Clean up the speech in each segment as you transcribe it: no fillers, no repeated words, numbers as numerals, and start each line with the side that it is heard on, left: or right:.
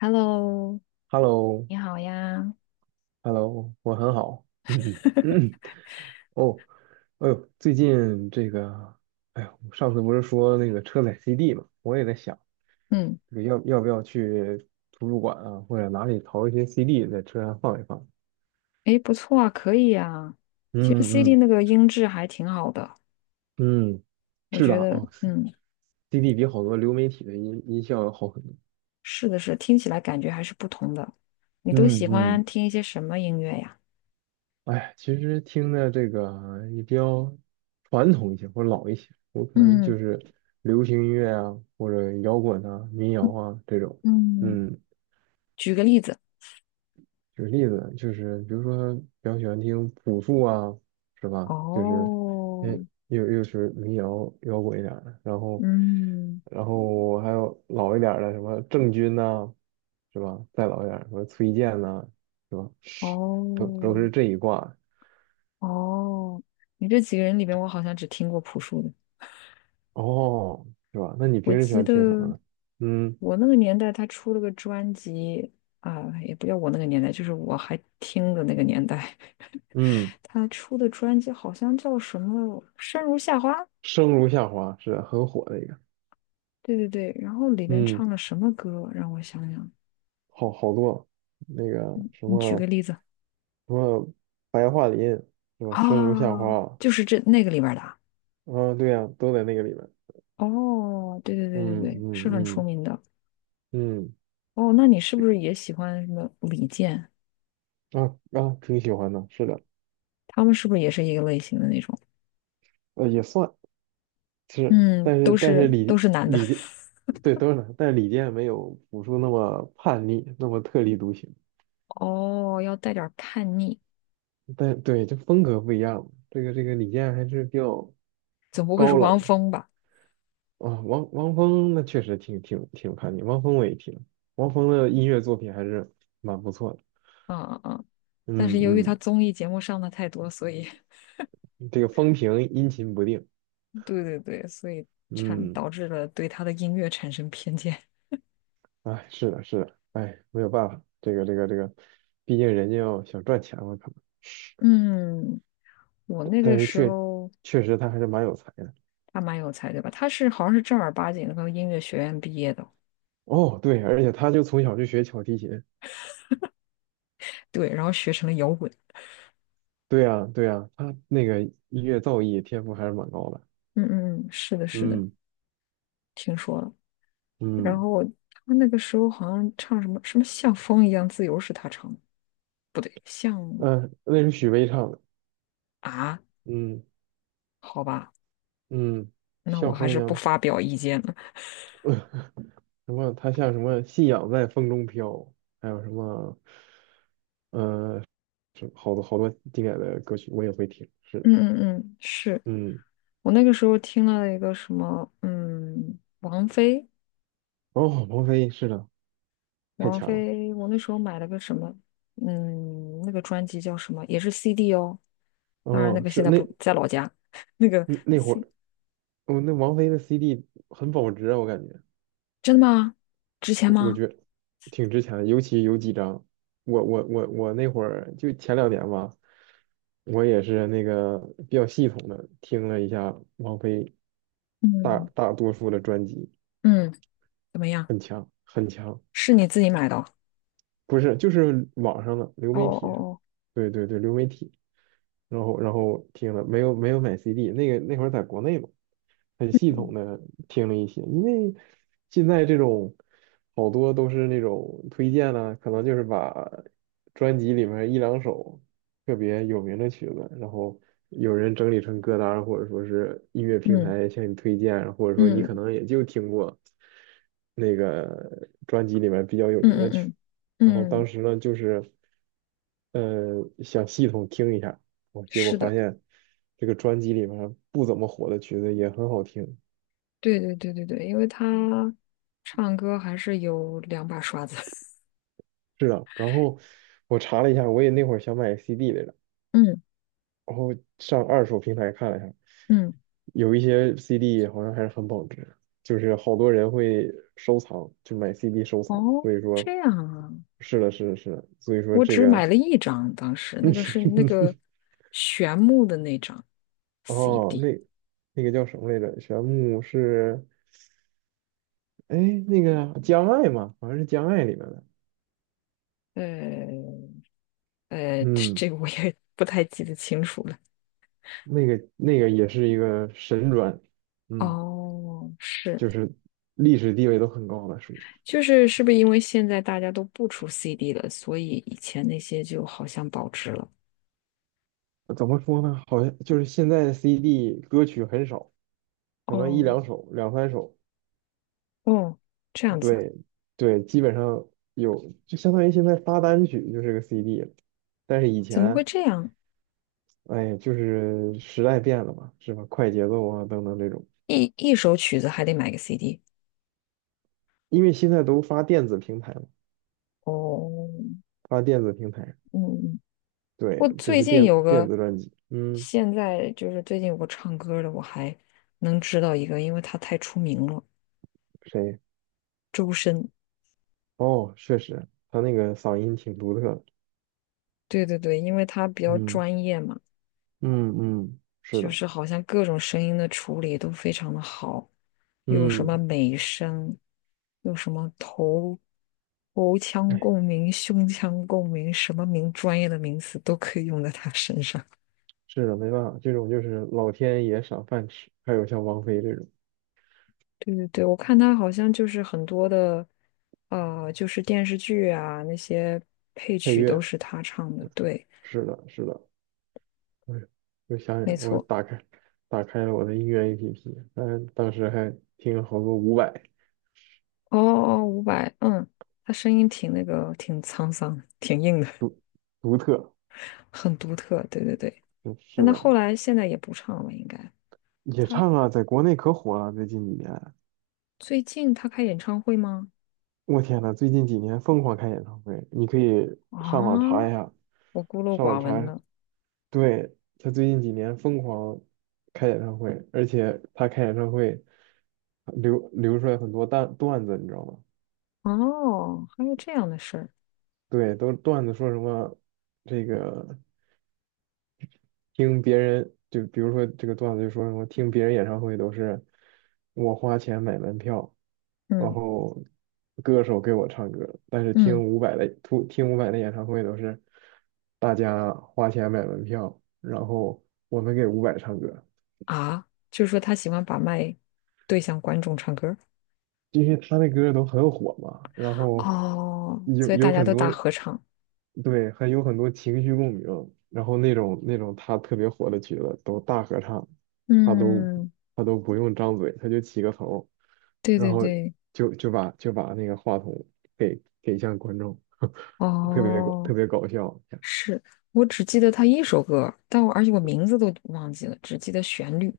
left: Hello，
right: Hello,Hello,
left: 你好呀。
right: 我很好。嗯嗯，哦，哎呦，最近这个，哎呦，上次不是说那个车载 CD 嘛，我也在想，
left: 嗯，
right: 这个要不要去图书馆啊，或者哪里淘一些 CD 在车上放一放。
left: 诶，不错啊，可以啊。其实
right: 嗯
left: CD
right: 嗯
left: 那个音质还挺好的，
right: 嗯，
left: 我
right: 是的，
left: 觉得，
right: 哦
left: 嗯，
right: ，CD 比好多流媒体的音效要好很多。
left: 是的是，听起来感觉还是不同的。你都
right: 嗯
left: 喜欢
right: 嗯，
left: 听一些什么音乐呀？
right: 哎，其实听的这个也比较传统一些或者老一些，我可能
left: 嗯
right: 就是流行音乐啊，或者摇滚啊、民谣
left: 嗯
right: 啊这种。
left: 嗯，
right: 嗯，
left: 举个例子。
right: 举个例子，就是比如说比较喜欢听朴树啊，是吧？就是，
left: 哦，
right: 嗯，又是民谣摇滚一点儿的，然后，
left: 嗯，
right: 然后我还有老一点儿的什么郑钧呐、是吧？再老一点儿什么崔健呐、是吧？都
left: 哦
right: 是这一挂。
left: 哦，你这几个人里边，我好像只听过朴树的。
right: 哦，是吧？那你
left: 我
right: 平时喜
left: 记
right: 欢听什么
left: 得
right: 呢？嗯
left: 我那个年代，他出了个专辑啊，也不叫我那个年代，就是我还听的那个年代，
right: 嗯，
left: 他出的专辑好像叫什么《生如夏花》，
right: 生如夏花是很火的一个，
left: 对对对，然后里面
right: 嗯，
left: 唱了什么歌？让我想想，
right: 好多那个什
left: 你举
right: 么
left: 个例子
right: 什么白桦林是吧？生如夏
left: 啊，
right: 花，
left: 就是这那个里边儿的啊
right: 啊，对呀、都在那个里面。
left: 哦，对对对对
right: 嗯
left: 对，
right: 嗯
left: 是很出
right: 嗯
left: 名的
right: 嗯，
left: 哦。那你是不是也喜欢什么李健？
right: 啊啊，挺喜欢的，是的，
left: 他们是不是也是一个类型的那种？
right: 呃，也算，
left: 嗯，
right: 但是
left: 都
right: 但
left: 是
right: 是
left: 都
right: 李
left: 是男的。
right: 李 健，对，都是，但是李健没有朴树那么叛逆，那么特立独行。
left: 哦，要带点儿叛逆，
right: 但对，这风格不一样，这个李健还是比较
left: 总不会是
right: 高
left: 汪
right: 冷
left: 峰吧？
right: 啊。汪峰那确实挺有看点，汪峰我也听，汪峰的音乐作品还是蛮不错的。
left: 嗯嗯嗯。但是
right: 嗯
left: 由于他
right: 嗯，
left: 综艺节目上的太多，所以
right: 这个风评阴晴不定。
left: 对对对，所以产
right: 嗯，
left: 导致了对他的音乐产生偏见。
right: 哎，是的，是的，哎，没有办法，这个，毕竟人家要想赚钱嘛，可能，
left: 嗯，我那
right: 但
left: 个
right: 是
left: 时
right: 确
left: 候
right: 确实他还是蛮有才的。
left: 他蛮有才对吧？他是好像是正儿八经的音乐学院毕业的，
right: 哦，对，而且他就从小就学小提琴。
left: 对，然后学成了摇滚。
right: 对呀，对呀，他那个音乐造诣天赋还是蛮高的。
left: 嗯嗯嗯，是的，是的，
right: 嗯
left: 听说了。然
right: 嗯
left: 后他那个时候好像唱什么什么像风一样自由是他唱的，不对，像
right: 嗯，那是许巍唱的。
left: 啊，
right: 嗯
left: 好吧。
right: 嗯，
left: 那我
right: 像
left: 还
right: 风一
left: 是不
right: 样，
left: 发表意见了。
right: 什么？他像什么？信仰在风中飘，还有什么？呃，好多好多经典的歌曲我也会听。是的，
left: 嗯嗯嗯，是
right: 嗯，
left: 我那个时候听了一个什么，嗯，王菲，
right: 哦，王菲是的，太
left: 王
right: 强了。
left: 菲，我那时候买了个什么，嗯，那个专辑叫什么，也是 CD 哦。当然，那
right: 哦，
left: 个
right: 是
left: 现在
right: 那
left: 不在老家，那个
right: 那那会
left: C
right: 儿，哦，那王菲的 CD 很保值啊，我感觉。
left: 真的吗？值钱
right: 我
left: 吗？
right: 觉得挺值钱的，尤其有几张，我那会儿就前两年吧，我也是那个比较系统的听了一下王菲大
left: 嗯
right: 大多数的专辑，
left: 嗯，怎么样？
right: 很强很强。
left: 是你自己买的哦？
right: 不是，就是网上的流
left: 哦
right: 媒
left: 哦
right: 体上，
left: 哦，
right: 对对对，流媒体，然后听了，没有买 CD,那个那会儿在国内嘛，很系
left: 嗯
right: 统的听了一些，因为现在这种好多都是那种推荐呢、可能就是把专辑里面一两首特别有名的曲子，然后有人整理成歌单或者说是音乐平
left: 嗯
right: 台向你推荐，或者说你可
left: 嗯
right: 能也就听过那个专辑里面比较有
left: 嗯
right: 名的曲
left: 嗯
right: 子。然后
left: 嗯
right: 当
left: 嗯，
right: 时呢，就是，呃，想系统听一下，我结果
left: 是
right: 发
left: 的。
right: 现这个专辑里面不怎么火的曲子也很好听，
left: 对对对对对，因为他唱歌还是有两把刷子。
right: 是的。然后我查了一下，我也那会儿想买 CD 来着，
left: 嗯
right: 然后上二手平台看了一下，
left: 嗯，
right: 有一些 CD 好像还是很保值，就是好多人会收藏，就买 CD 收藏，
left: 哦，
right: 所以说，
left: 这样啊，
right: 是的，是的，是的，所以说
left: 我
right: 这
left: 只
right: 个，
left: 买了一张，当时那个是那 个玄木的那张
right: 哦，那
left: CD，
right: 那个叫什么来着？玄牧是。哎，那个江爱嘛，好像是江爱里面的，
left: 呃这
right: 嗯，
left: 这个我也 不太记得清楚了。
right: 那个也是一个神转，嗯，
left: 哦，是，
right: 就是历史地位都很高了，属于
left: 就是是不是因为现在大家都不出 CD 了，所以以前那些就好像保值了？
right: 怎么说呢？好像就是现在的 CD 歌曲很少，可能一
left: 哦
right: 两首、两三首，
left: 哦，这样子啊
right: 对对，基本上有，就相当于现在发单曲就是个 CD 了。但是以
left: 怎么会
right: 前，
left: 这样？
right: 哎，就是时代变了嘛，是吧？快节奏啊等等这种，
left: 一首曲子还得买个 CD
right: 因为现在都发电子平台嘛，
left: 哦，
right: 发电子平台。
left: 嗯，
right: 对，
left: 我
right: 就
left: 最
right: 是
left: 近
right: 电
left: 有
right: 电
left: 个，
right: 子专辑，嗯，
left: 现在就是最近有个唱歌的，我还能知道一个，因为他太出名了，
right: 谁？
left: 周深。
right: 哦，确实，他那个嗓音挺独特的，
left: 对对对，因为他比较
right: 嗯
left: 专业嘛，
right: 嗯嗯，是
left: 就
right: 的，
left: 是好像各种声音的处理都非常的好，又有什么
right: 嗯，
left: 美声，有什么头腔
right: 哎，
left: 共鸣、胸腔共鸣，什么名专业的名词都可以用在他身上。
right: 是的，没办法，这种就是老天爷赏饭吃。还有像王菲这种
left: 对对对，我看他好像就是很多的，呃，就是电视剧啊那些配
right: 配
left: 曲都
right: 乐，
left: 是他唱的，对，
right: 是的，是的，哎呦，又想起来
left: 没
right: 我
left: 错。
right: 打开了我的音乐 APP,但当时还听了好多伍佰，
left: 哦哦哦，伍佰，嗯，他声音挺那个，挺沧桑，挺硬的，
right: 独独特，
left: 很独特。对对对，
right: 嗯
left: 但
right: 是
left: 他后
right: 的，
left: 来现在也不唱了，应该。
right: 也
left: 他
right: 唱啊，在国内可火了，最近几年，
left: 最近他开演唱会吗？
right: 我天呐，最近几年疯狂开演唱会，你可以上网查
left: 啊，
right: 一下，
left: 我孤陋
right: 上网
left: 寡闻
right: 查，
left: 了。
right: 对，他最近几年疯狂开演唱会，而且他开演唱会流出来很多段子，你知道吗？
left: 哦，还有这样的事儿。
right: 对，都段子说什么这个听别人，就比如说这个段子就说什么听别人演唱会都是我花钱买门票，然
left: 嗯
right: 后歌手给我唱歌，但是
left: 嗯
right: 听伍佰的演唱会都是大家花钱买门票，然后我们给伍佰唱歌，
left: 啊，就是说他喜欢把麦对向观众唱歌。
right: 因为他那歌都很火嘛，然后
left: 哦，
right: 有
left: 所以
right: 有
left: 大家
right: 很
left: 都
right: 多
left: 打合唱。
right: 对，还有很多情绪共鸣，然后那种他特别火的曲子都大合唱，他都
left: 嗯，
right: 他都不用张嘴，他就起个头，
left: 对
right: 然
left: 对
right: 后
left: 对，
right: 就把那个话筒给向观众，特别搞特
left: 哦，
right: 别搞笑，
left: 是我只记得他一首歌，但我而且我名字都忘记了，只记得旋律，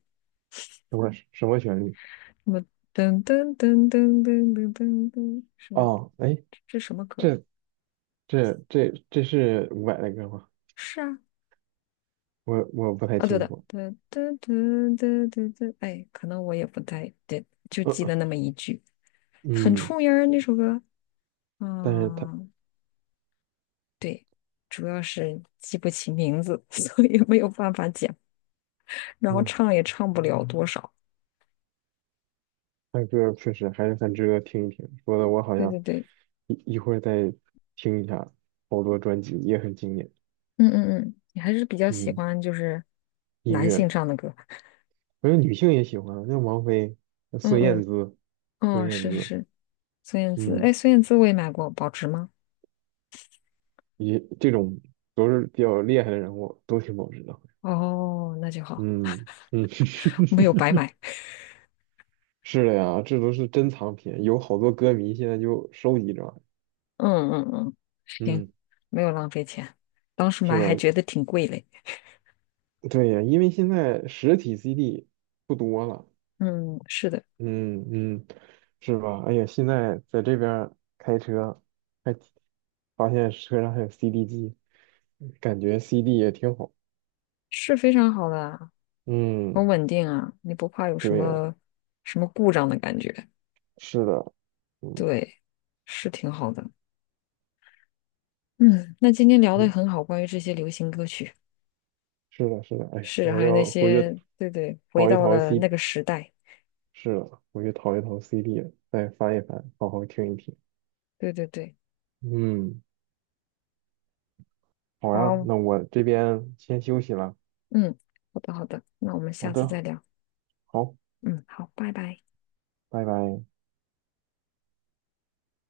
right: 什么旋律？
left: 什么噔噔噔噔噔噔噔噔，什么
right: 哦，哎，
left: 这这什么歌儿
right: 这这是伍佰的歌吗？
left: 是啊，
right: 我不太
left: 啊对
right: 清
left: 的，
right: 楚，
left: 噔噔噔噔噔噔，哎，可能我也不太对，就记得那 么一句，很出
right: 嗯，
left: 名儿那首歌，
right: 但是他
left: 嗯。对，主要是记不起名字，所以没有办法讲，然后
right: 嗯，
left: 唱也唱不了多少。
right: 他歌确实还是很值得听一听，说的我好
left: 对
right: 像
left: 对对，
right: 一会儿再听一下，好多专辑也很经典。
left: 嗯嗯嗯，你还是比较喜
right: 嗯，
left: 欢就是
right: 音
left: 男
right: 乐，
left: 性唱的歌。
right: 我觉得女性也喜欢，像王菲、
left: 嗯
right: 孙燕
left: 嗯，
right: 姿、孙
left: 哦，
right: 燕
left: 是是
right: 姿，
left: 是，孙燕姿，哎，
right: 嗯，
left: 孙燕姿我也买过，保值吗？
right: 也这种都是比较厉害的人物，都挺保值的。
left: 哦，那就好，
right: 嗯嗯，
left: 没有白买。
right: 是的呀，这都是珍藏品，有好多歌迷现在就收集着。
left: 嗯嗯嗯，行，
right: 嗯，
left: 没有浪费钱，当时买
right: 是
left: 还
right: 的，
left: 觉得挺贵嘞。
right: 对呀，因为现在实体 CD 不多了。
left: 嗯，是的，
right: 嗯嗯，是吧？哎呀，现在在这边儿开车，还发现车上还有 CD 机，感觉 CD 也挺好。
left: 是非常好的，
right: 嗯，
left: 很稳定啊，你不怕有什
right: 对呀，
left: 么什么故障的感觉。
right: 是的，嗯
left: 对，是挺好的。嗯，那今天聊的
right: 嗯，
left: 很好，关于这些流行歌曲，
right: 是的，是的。哎呀，
left: 是，
right: 我
left: 还有那
right: 要回去
left: 些，对对，回
right: 淘一
left: 到
right: 淘
left: 了那个
right: CD,
left: 时代，
right: 是的，回去淘一淘 CD,再翻一翻，好好听一听。
left: 对对对，
right: 嗯，好呀，
left: 好，
right: 那我这边先休息了。
left: 嗯，好的好的，那我们
right: 好
left: 下次
right: 的，
left: 再聊，
right: 好，
left: 嗯，好，拜拜。
right: 拜拜。